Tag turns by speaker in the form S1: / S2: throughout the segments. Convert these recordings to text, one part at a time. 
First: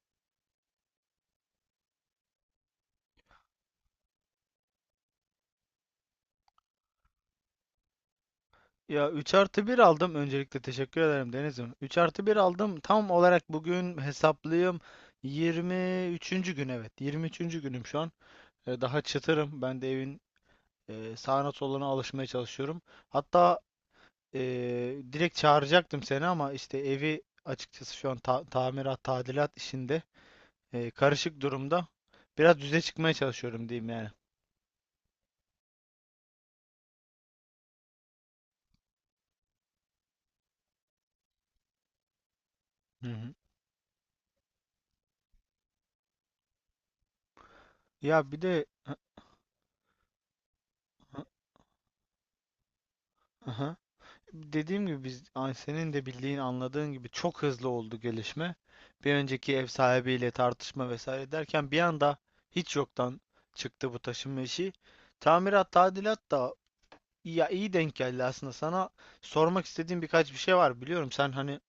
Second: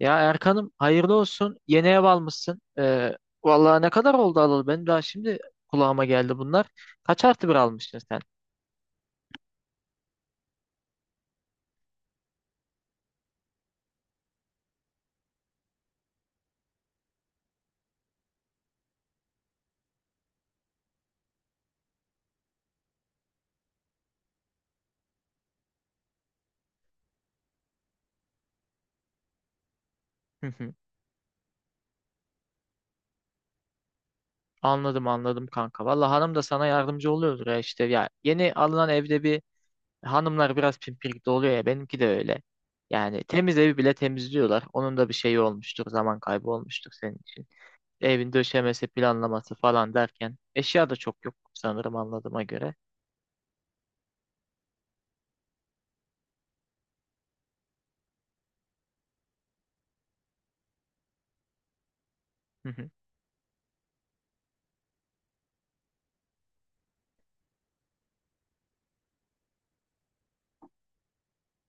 S1: Ya Erkan'ım hayırlı olsun. Yeni ev almışsın. Vallahi ne kadar oldu alalı? Benim daha şimdi kulağıma geldi bunlar. Kaç artı bir almışsın sen?
S2: Ya 3 artı 1 aldım, öncelikle teşekkür ederim Deniz'im. 3 artı 1 aldım, tam olarak bugün hesaplayayım, 23'üncü gün, evet 23'üncü günüm şu an. Daha çıtırım, ben de evin sağına soluna alışmaya çalışıyorum. Hatta direkt çağıracaktım seni, ama işte evi açıkçası şu an tamirat, tadilat işinde
S1: Hı hı.
S2: karışık durumda. Biraz düze çıkmaya çalışıyorum diyeyim yani.
S1: Anladım anladım kanka. Vallahi hanım da sana yardımcı oluyordur ya işte. Ya yeni alınan evde bir hanımlar biraz pimpirikli oluyor ya. Benimki de öyle.
S2: Hı
S1: Yani
S2: hı.
S1: temiz evi bile temizliyorlar. Onun da bir şeyi olmuştur. Zaman kaybı olmuştur senin için.
S2: Ya
S1: Evin
S2: bir de
S1: döşemesi,
S2: Hı
S1: planlaması falan derken. Eşya da
S2: hı,
S1: çok yok sanırım anladığıma göre.
S2: aha. Dediğim gibi biz, ay, senin de bildiğin, anladığın gibi çok hızlı oldu gelişme. Bir önceki ev sahibiyle tartışma vesaire derken bir anda
S1: Hı
S2: hiç
S1: hı.
S2: yoktan çıktı bu taşınma işi. Tamirat, tadilat da ya iyi denk geldi aslında sana. Sormak istediğim birkaç bir şey var, biliyorum sen hani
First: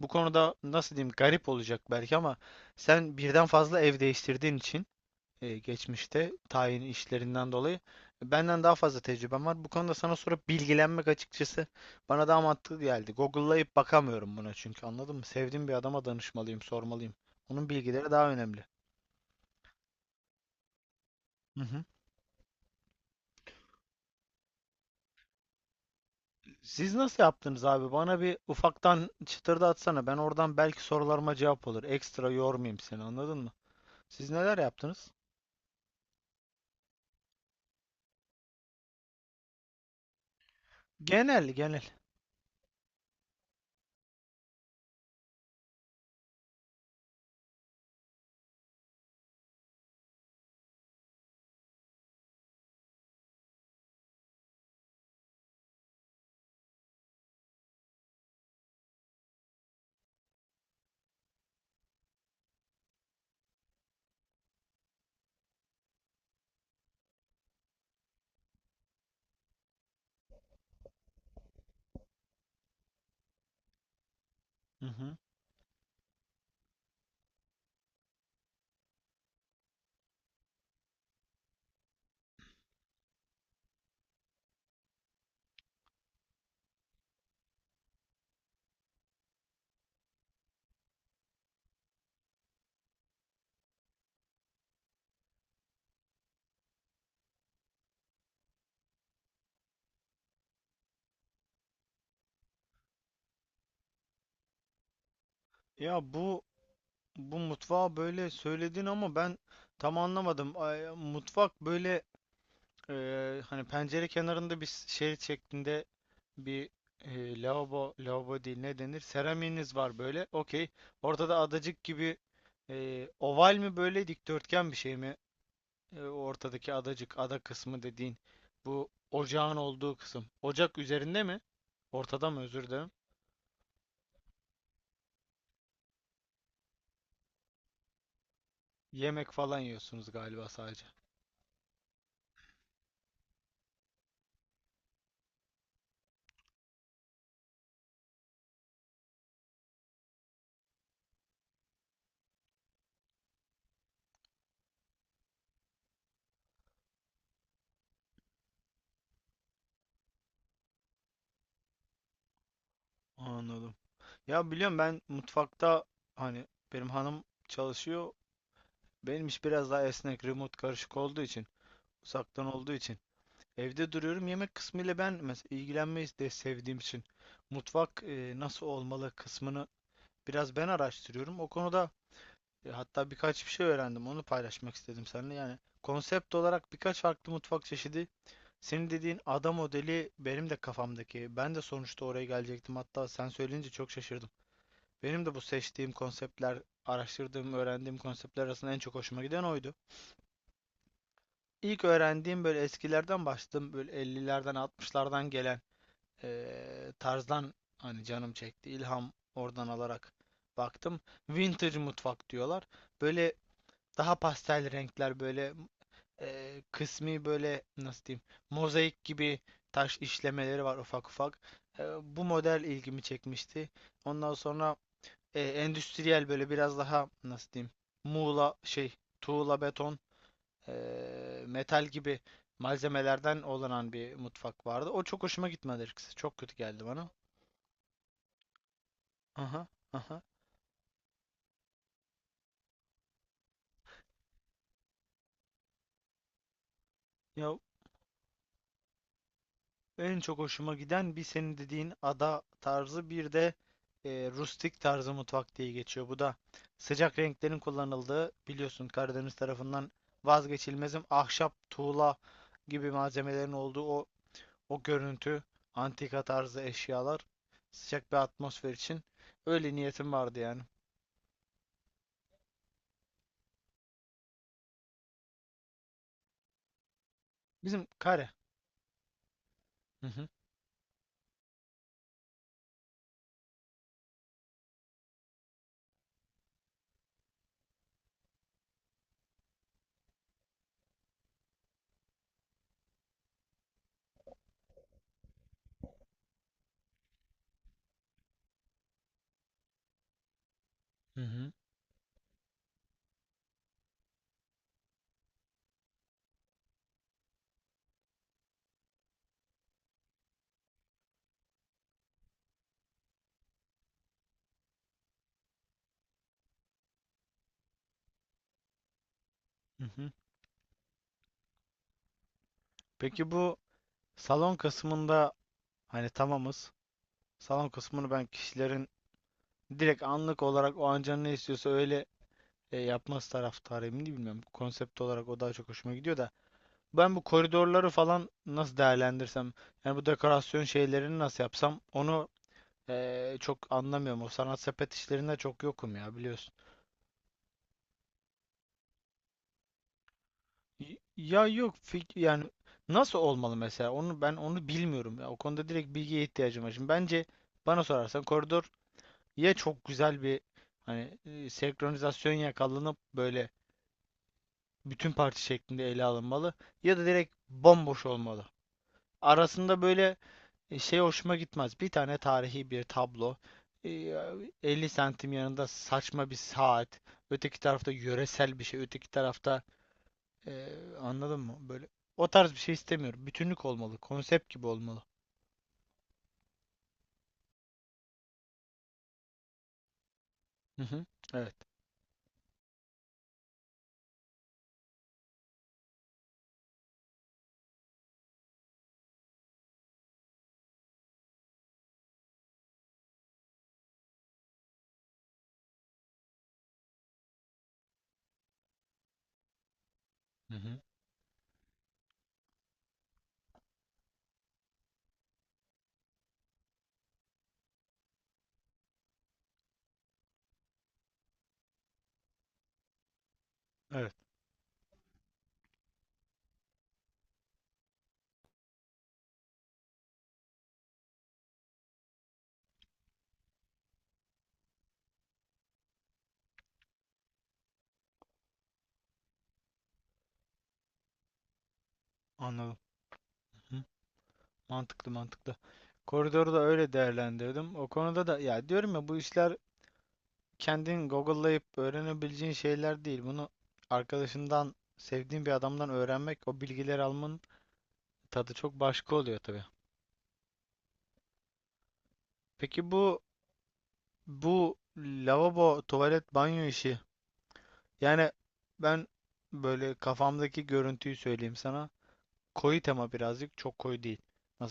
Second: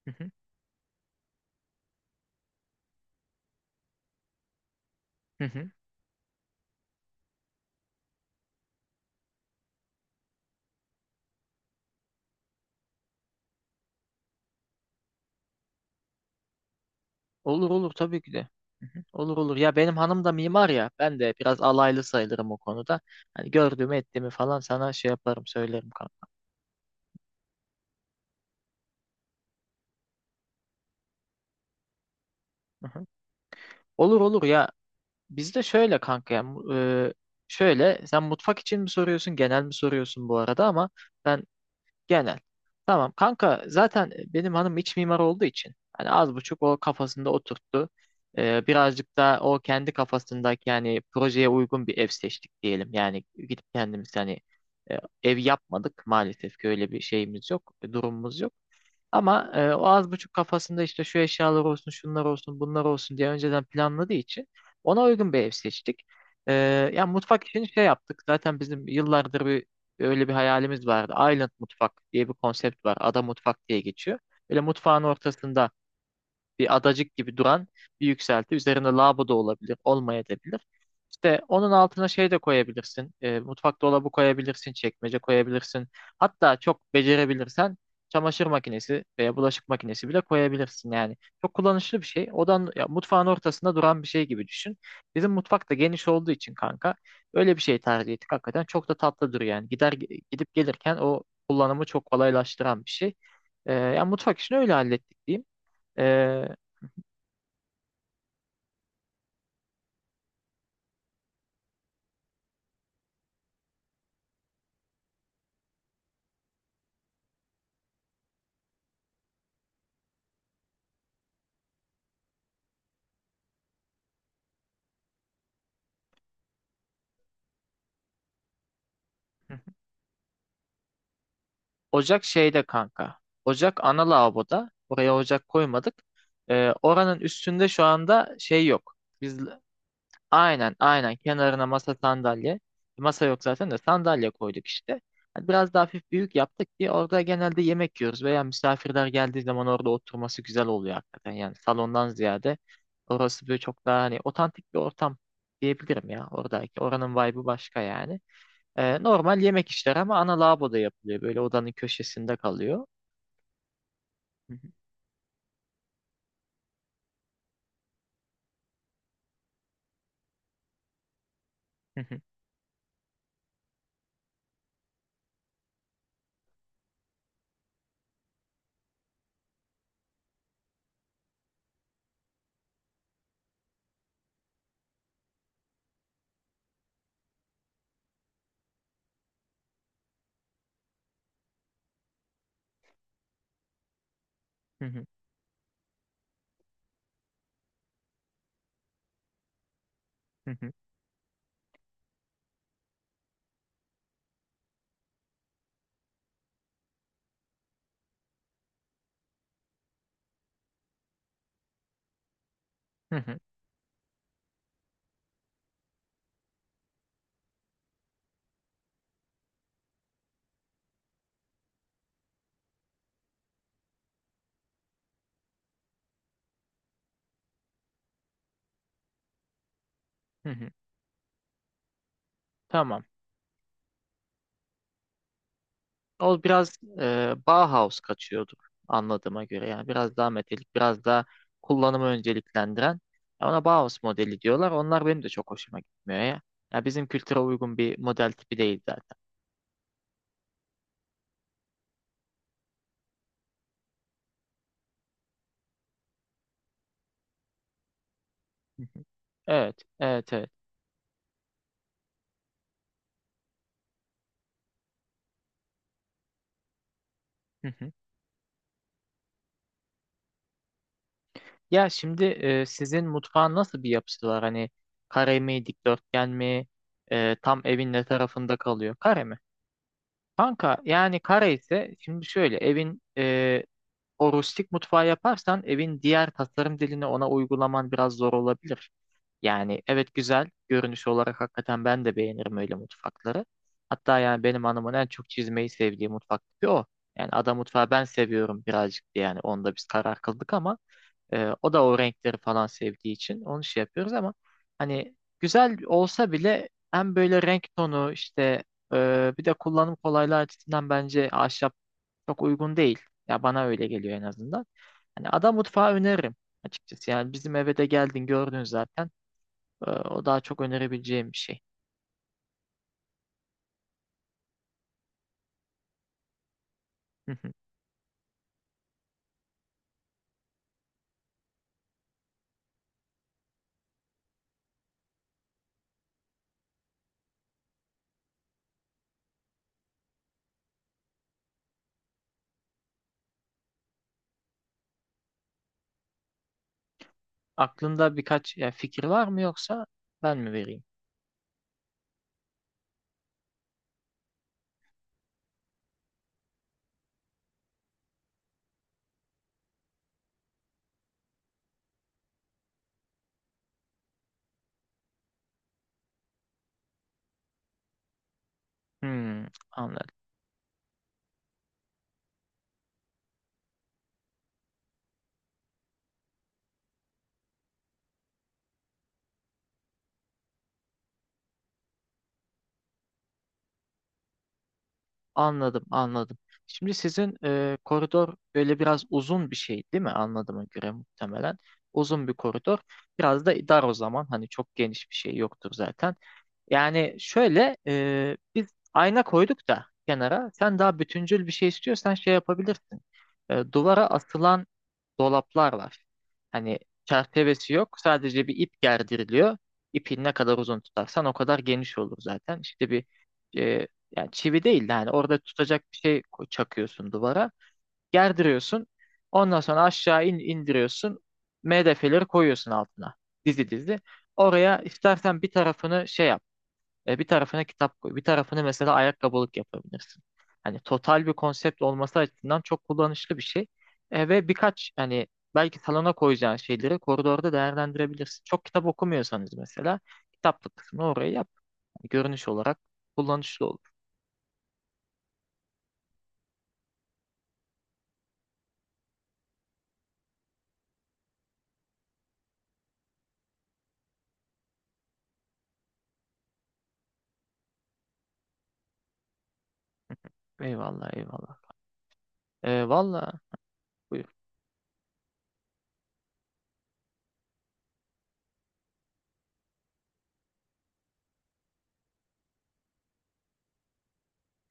S2: bu
S1: Hı hı.
S2: konuda, nasıl diyeyim, garip olacak belki ama sen birden fazla ev değiştirdiğin için,
S1: Hı hı.
S2: geçmişte tayin işlerinden dolayı benden daha fazla tecrübem var. Bu konuda sana sorup bilgilenmek açıkçası bana daha mantıklı geldi. Google'layıp bakamıyorum buna, çünkü anladın mı, sevdiğim bir adama danışmalıyım, sormalıyım. Onun
S1: Olur olur
S2: bilgileri
S1: tabii
S2: daha
S1: ki de.
S2: önemli.
S1: Hı hı. Olur olur. Ya benim hanım da mimar ya. Ben de biraz
S2: Hı hı.
S1: alaylı sayılırım o konuda. Hani gördüğümü ettiğimi falan sana şey yaparım söylerim kanka.
S2: Siz nasıl yaptınız abi? Bana bir ufaktan çıtırda atsana. Ben oradan belki sorularıma cevap olur. Ekstra yormayayım
S1: Hı
S2: seni,
S1: hı.
S2: anladın mı?
S1: Olur
S2: Siz
S1: olur
S2: neler
S1: ya.
S2: yaptınız?
S1: Bizde şöyle kanka ya. Şöyle sen mutfak için mi soruyorsun genel mi soruyorsun bu arada ama ben
S2: Genel, genel.
S1: Genel. Tamam kanka zaten benim hanım iç mimar olduğu için hani az buçuk o kafasında oturttu. Birazcık da o kendi kafasındaki yani projeye uygun bir ev seçtik diyelim. Yani gidip kendimiz hani e, ev yapmadık maalesef ki öyle bir şeyimiz yok, durumumuz yok. Ama o az buçuk kafasında işte şu eşyalar olsun, şunlar olsun, bunlar olsun diye önceden planladığı için ona uygun bir ev seçtik. E, Yani mutfak için şey yaptık. Zaten bizim yıllardır bir öyle bir hayalimiz vardı. Island mutfak diye bir konsept var. Ada mutfak diye geçiyor. Böyle
S2: Hı
S1: mutfağın
S2: hı.
S1: ortasında bir adacık gibi duran bir yükselti. Üzerinde lava da olabilir, olmayabilir. İşte onun altına şey de koyabilirsin. Mutfak dolabı koyabilirsin, çekmece koyabilirsin. Hatta çok becerebilirsen çamaşır makinesi veya bulaşık makinesi bile koyabilirsin yani. Çok kullanışlı bir şey. Odan ya, mutfağın ortasında duran bir şey gibi düşün. Bizim mutfak da geniş olduğu için kanka öyle bir şey tercih ettik. Hakikaten çok da tatlı duruyor yani. Gidip gelirken o kullanımı çok kolaylaştıran bir şey. Yani mutfak işini öyle hallettik diyeyim.
S2: Ya bu
S1: E,
S2: bu mutfağı böyle söyledin ama ben tam anlamadım. Ay, mutfak böyle, hani pencere kenarında bir şerit şeklinde bir, lavabo, lavabo değil, ne denir, seramiğiniz var böyle. Okey. Ortada adacık gibi, oval mi böyle, dikdörtgen bir şey mi? O ortadaki adacık, ada kısmı dediğin bu ocağın
S1: hı
S2: olduğu kısım. Ocak üzerinde mi?
S1: Ocak
S2: Ortada mı,
S1: şeyde
S2: özür dilerim.
S1: kanka. Ocak ana lavaboda. Oraya ocak koymadık. Oranın üstünde şu anda şey yok.
S2: Yemek
S1: Biz
S2: falan yiyorsunuz galiba
S1: aynen
S2: sadece.
S1: aynen kenarına masa sandalye. Masa yok zaten de sandalye koyduk işte. Hani Biraz daha hafif büyük yaptık ki orada genelde yemek yiyoruz veya misafirler geldiği zaman orada oturması güzel oluyor hakikaten. Yani salondan ziyade orası böyle çok daha hani otantik bir ortam diyebilirim ya oradaki. Oranın vibe'ı başka yani. Normal yemek işler ama ana lavaboda yapılıyor. Böyle odanın köşesinde kalıyor.
S2: Anladım. Ya
S1: Hı
S2: biliyorum ben mutfakta, hani benim hanım çalışıyor. Benim iş biraz daha esnek, remote karışık olduğu için,
S1: hı,
S2: uzaktan olduğu için. Evde duruyorum. Yemek kısmıyla ben mesela ilgilenmeyi de sevdiğim için mutfak nasıl olmalı kısmını biraz ben araştırıyorum. O konuda hatta birkaç bir şey öğrendim. Onu paylaşmak istedim seninle. Yani konsept olarak birkaç farklı mutfak çeşidi. Senin dediğin ada modeli benim de kafamdaki. Ben de sonuçta oraya gelecektim. Hatta sen söyleyince çok şaşırdım.
S1: hı hı,
S2: Benim de bu seçtiğim konseptler, araştırdığım, öğrendiğim konseptler arasında en çok hoşuma giden oydu.
S1: hı hı,
S2: İlk öğrendiğim, böyle eskilerden başladım. Böyle 50'lerden 60'lardan gelen tarzdan hani canım çekti. İlham oradan alarak baktım. Vintage mutfak diyorlar.
S1: hı
S2: Böyle
S1: hı,
S2: daha pastel renkler, böyle kısmi böyle, nasıl diyeyim, mozaik gibi taş işlemeleri var ufak ufak. Bu model ilgimi çekmişti. Ondan sonra endüstriyel, böyle biraz daha, nasıl diyeyim, muğla şey tuğla, beton,
S1: hı hı.
S2: metal gibi
S1: Tamam.
S2: malzemelerden olanan bir mutfak vardı. O çok hoşuma gitmedi açıkçası. Çok
S1: O
S2: kötü
S1: biraz
S2: geldi bana.
S1: Bauhaus kaçıyorduk anladığıma göre.
S2: Aha
S1: Yani biraz
S2: aha.
S1: daha metalik, biraz daha kullanımı önceliklendiren. Ya Ona Bauhaus modeli diyorlar. Onlar benim de çok hoşuma gitmiyor ya. Ya bizim kültüre
S2: Ya
S1: uygun bir model tipi değil zaten.
S2: en çok hoşuma giden bir senin dediğin ada tarzı, bir de rustik tarzı mutfak diye geçiyor. Bu da sıcak renklerin kullanıldığı,
S1: Hı
S2: biliyorsun
S1: hı.
S2: Karadeniz
S1: Evet,
S2: tarafından
S1: evet, evet.
S2: vazgeçilmezim, ahşap, tuğla gibi malzemelerin olduğu o o görüntü, antika tarzı eşyalar, sıcak bir atmosfer için öyle niyetim vardı yani.
S1: Ya şimdi sizin mutfağın nasıl bir yapısı var? Hani kare mi, dikdörtgen mi, tam
S2: Bizim
S1: evin ne
S2: kare.
S1: tarafında kalıyor? Kare mi?
S2: Hı hı,
S1: Kanka yani kare ise şimdi şöyle evin o rustik mutfağı yaparsan evin diğer tasarım dilini ona uygulaman biraz zor olabilir. Yani evet güzel görünüş olarak hakikaten ben de beğenirim öyle mutfakları. Hatta yani benim hanımın en çok çizmeyi sevdiği mutfak tipi o. Yani ada mutfağı ben seviyorum birazcık diye yani onda biz karar kıldık ama
S2: hı hı,
S1: o da o renkleri falan sevdiği için onu şey yapıyoruz ama hani güzel olsa bile hem böyle renk tonu işte bir de kullanım kolaylığı açısından bence ahşap çok uygun değil. Ya bana öyle geliyor en azından. Hani ada mutfağı öneririm açıkçası. Yani bizim eve de geldin gördün zaten.
S2: hı hı.
S1: O daha çok önerebileceğim bir şey.
S2: Peki bu salon kısmında hani tamamız. Salon kısmını ben kişilerin direkt anlık olarak o an canı ne istiyorsa öyle yapması taraftarıyım, değil bilmiyorum. Konsept olarak o daha çok hoşuma gidiyor da. Ben bu koridorları falan nasıl değerlendirsem, yani bu dekorasyon şeylerini nasıl yapsam, onu çok anlamıyorum. O sanat sepet işlerinde çok yokum ya, biliyorsun.
S1: Aklında birkaç ya fikir var mı yoksa ben mi vereyim?
S2: Y- Ya yok fik- yani nasıl olmalı mesela, onu bilmiyorum ya, o konuda direkt bilgiye ihtiyacım var. Şimdi bence bana sorarsan koridor ya çok güzel bir, hani senkronizasyon yakalanıp böyle bütün parti şeklinde ele alınmalı, ya da direkt bomboş olmalı.
S1: Hmm,
S2: Arasında
S1: Anladım.
S2: böyle, şey hoşuma gitmez. Bir tane tarihi bir tablo, e, 50 santim yanında saçma bir saat, öteki tarafta yöresel bir şey, öteki tarafta ee, anladın mı? Böyle o tarz bir şey istemiyorum. Bütünlük olmalı. Konsept gibi olmalı.
S1: Anladım, anladım. Şimdi sizin koridor böyle biraz uzun bir şey değil mi? Anladığıma
S2: Hı
S1: göre
S2: hı. Evet.
S1: muhtemelen. Uzun bir koridor. Biraz da dar o zaman. Hani çok geniş bir şey yoktur zaten. Yani şöyle biz ayna koyduk da kenara. Sen daha bütüncül bir şey istiyorsan şey yapabilirsin. Duvara asılan dolaplar var. Hani çerçevesi yok. Sadece bir ip gerdiriliyor. İpin ne
S2: Hı
S1: kadar uzun
S2: hı.
S1: tutarsan o kadar geniş olur zaten. İşte bir e, yani çivi değil de hani orada tutacak bir şey ko- çakıyorsun duvara. Gerdiriyorsun. Ondan sonra aşağı in, indiriyorsun. MDF'leri koyuyorsun altına. Dizi dizi.
S2: Evet.
S1: Oraya istersen bir tarafını şey yap. Bir tarafına kitap koy. Bir tarafını mesela ayakkabılık yapabilirsin. Hani total bir konsept olması açısından çok kullanışlı bir şey. Ve birkaç hani belki salona koyacağın şeyleri koridorda değerlendirebilirsin. Çok kitap okumuyorsanız mesela kitaplık kısmını oraya yap. Hani Görünüş
S2: Anladım.
S1: olarak kullanışlı
S2: Hı
S1: olur.
S2: hı. Mantıklı, mantıklı. Koridoru da öyle değerlendirdim. O konuda da ya, diyorum ya, bu işler kendin Google'layıp öğrenebileceğin şeyler değil. Bunu arkadaşından, sevdiğin bir adamdan öğrenmek, o bilgileri almanın tadı çok başka oluyor tabii.
S1: Eyvallah eyvallah.
S2: Peki bu
S1: Valla buyur.
S2: bu lavabo, tuvalet, banyo işi. Yani ben böyle kafamdaki görüntüyü söyleyeyim sana. Koyu tema, birazcık, çok koyu değil.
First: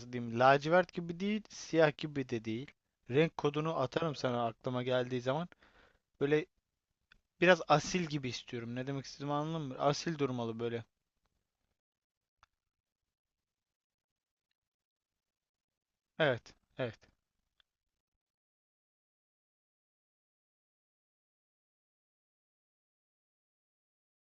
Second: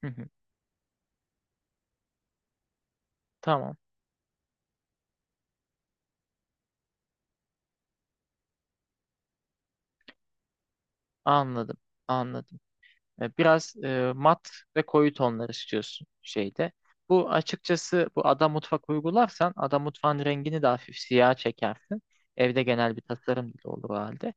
S1: Hı hı.
S2: diyeyim? Lacivert gibi değil, siyah gibi de değil. Renk
S1: Tamam
S2: kodunu atarım sana aklıma geldiği zaman. Böyle biraz asil gibi istiyorum. Ne demek istediğimi anladın mı? Asil durmalı böyle.
S1: anladım anladım. Biraz mat ve koyu tonlar istiyorsun
S2: Evet,
S1: şeyde.
S2: evet.
S1: Bu açıkçası bu ada mutfak uygularsan ada mutfağın rengini de hafif siyah çekersin. Evde genel bir tasarım bile olur o halde.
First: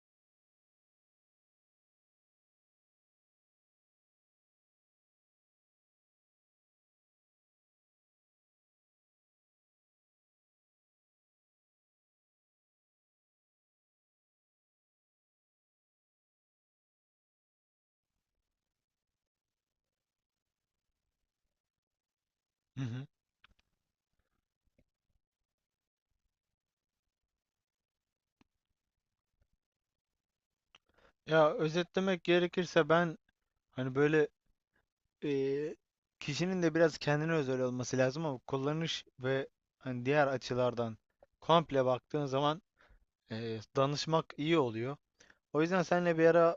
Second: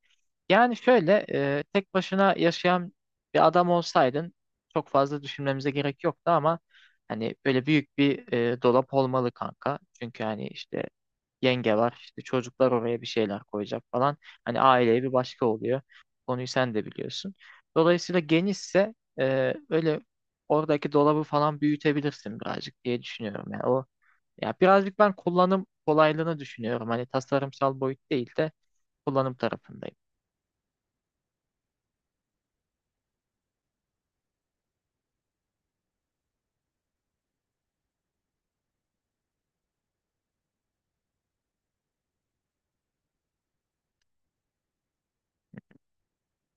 S1: Yani şöyle tek başına yaşayan bir adam olsaydın çok fazla düşünmemize gerek yoktu ama hani böyle büyük bir dolap olmalı kanka. Çünkü hani işte yenge var işte çocuklar oraya bir şeyler koyacak falan. Hani aileye bir başka oluyor. Konuyu sen de biliyorsun. Dolayısıyla genişse böyle oradaki dolabı falan büyütebilirsin birazcık
S2: Hı
S1: diye
S2: hı.
S1: düşünüyorum. Yani o ya birazcık ben kullanım kolaylığını düşünüyorum. Hani tasarımsal boyut değil de kullanım tarafındayım.
S2: Ya özetlemek gerekirse ben hani böyle, eee, kişinin de biraz kendine özel olması lazım ama kullanış ve hani diğer açılardan komple baktığın zaman danışmak iyi oluyor. O yüzden senle bir ara,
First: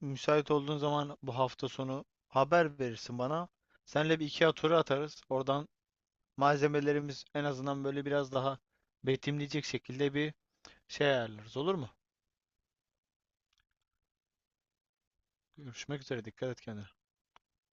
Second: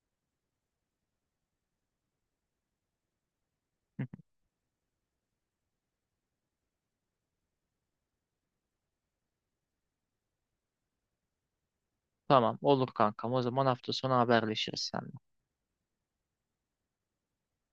S2: müsait olduğun zaman bu hafta sonu haber verirsin bana. Senle bir IKEA turu atarız. Oradan malzemelerimiz en azından böyle biraz daha betimleyecek şekilde bir şey ayarlarız, olur mu?
S1: Tamam olur kankam. O zaman hafta sonu haberleşiriz sen.
S2: Görüşmek üzere, dikkat et kendine.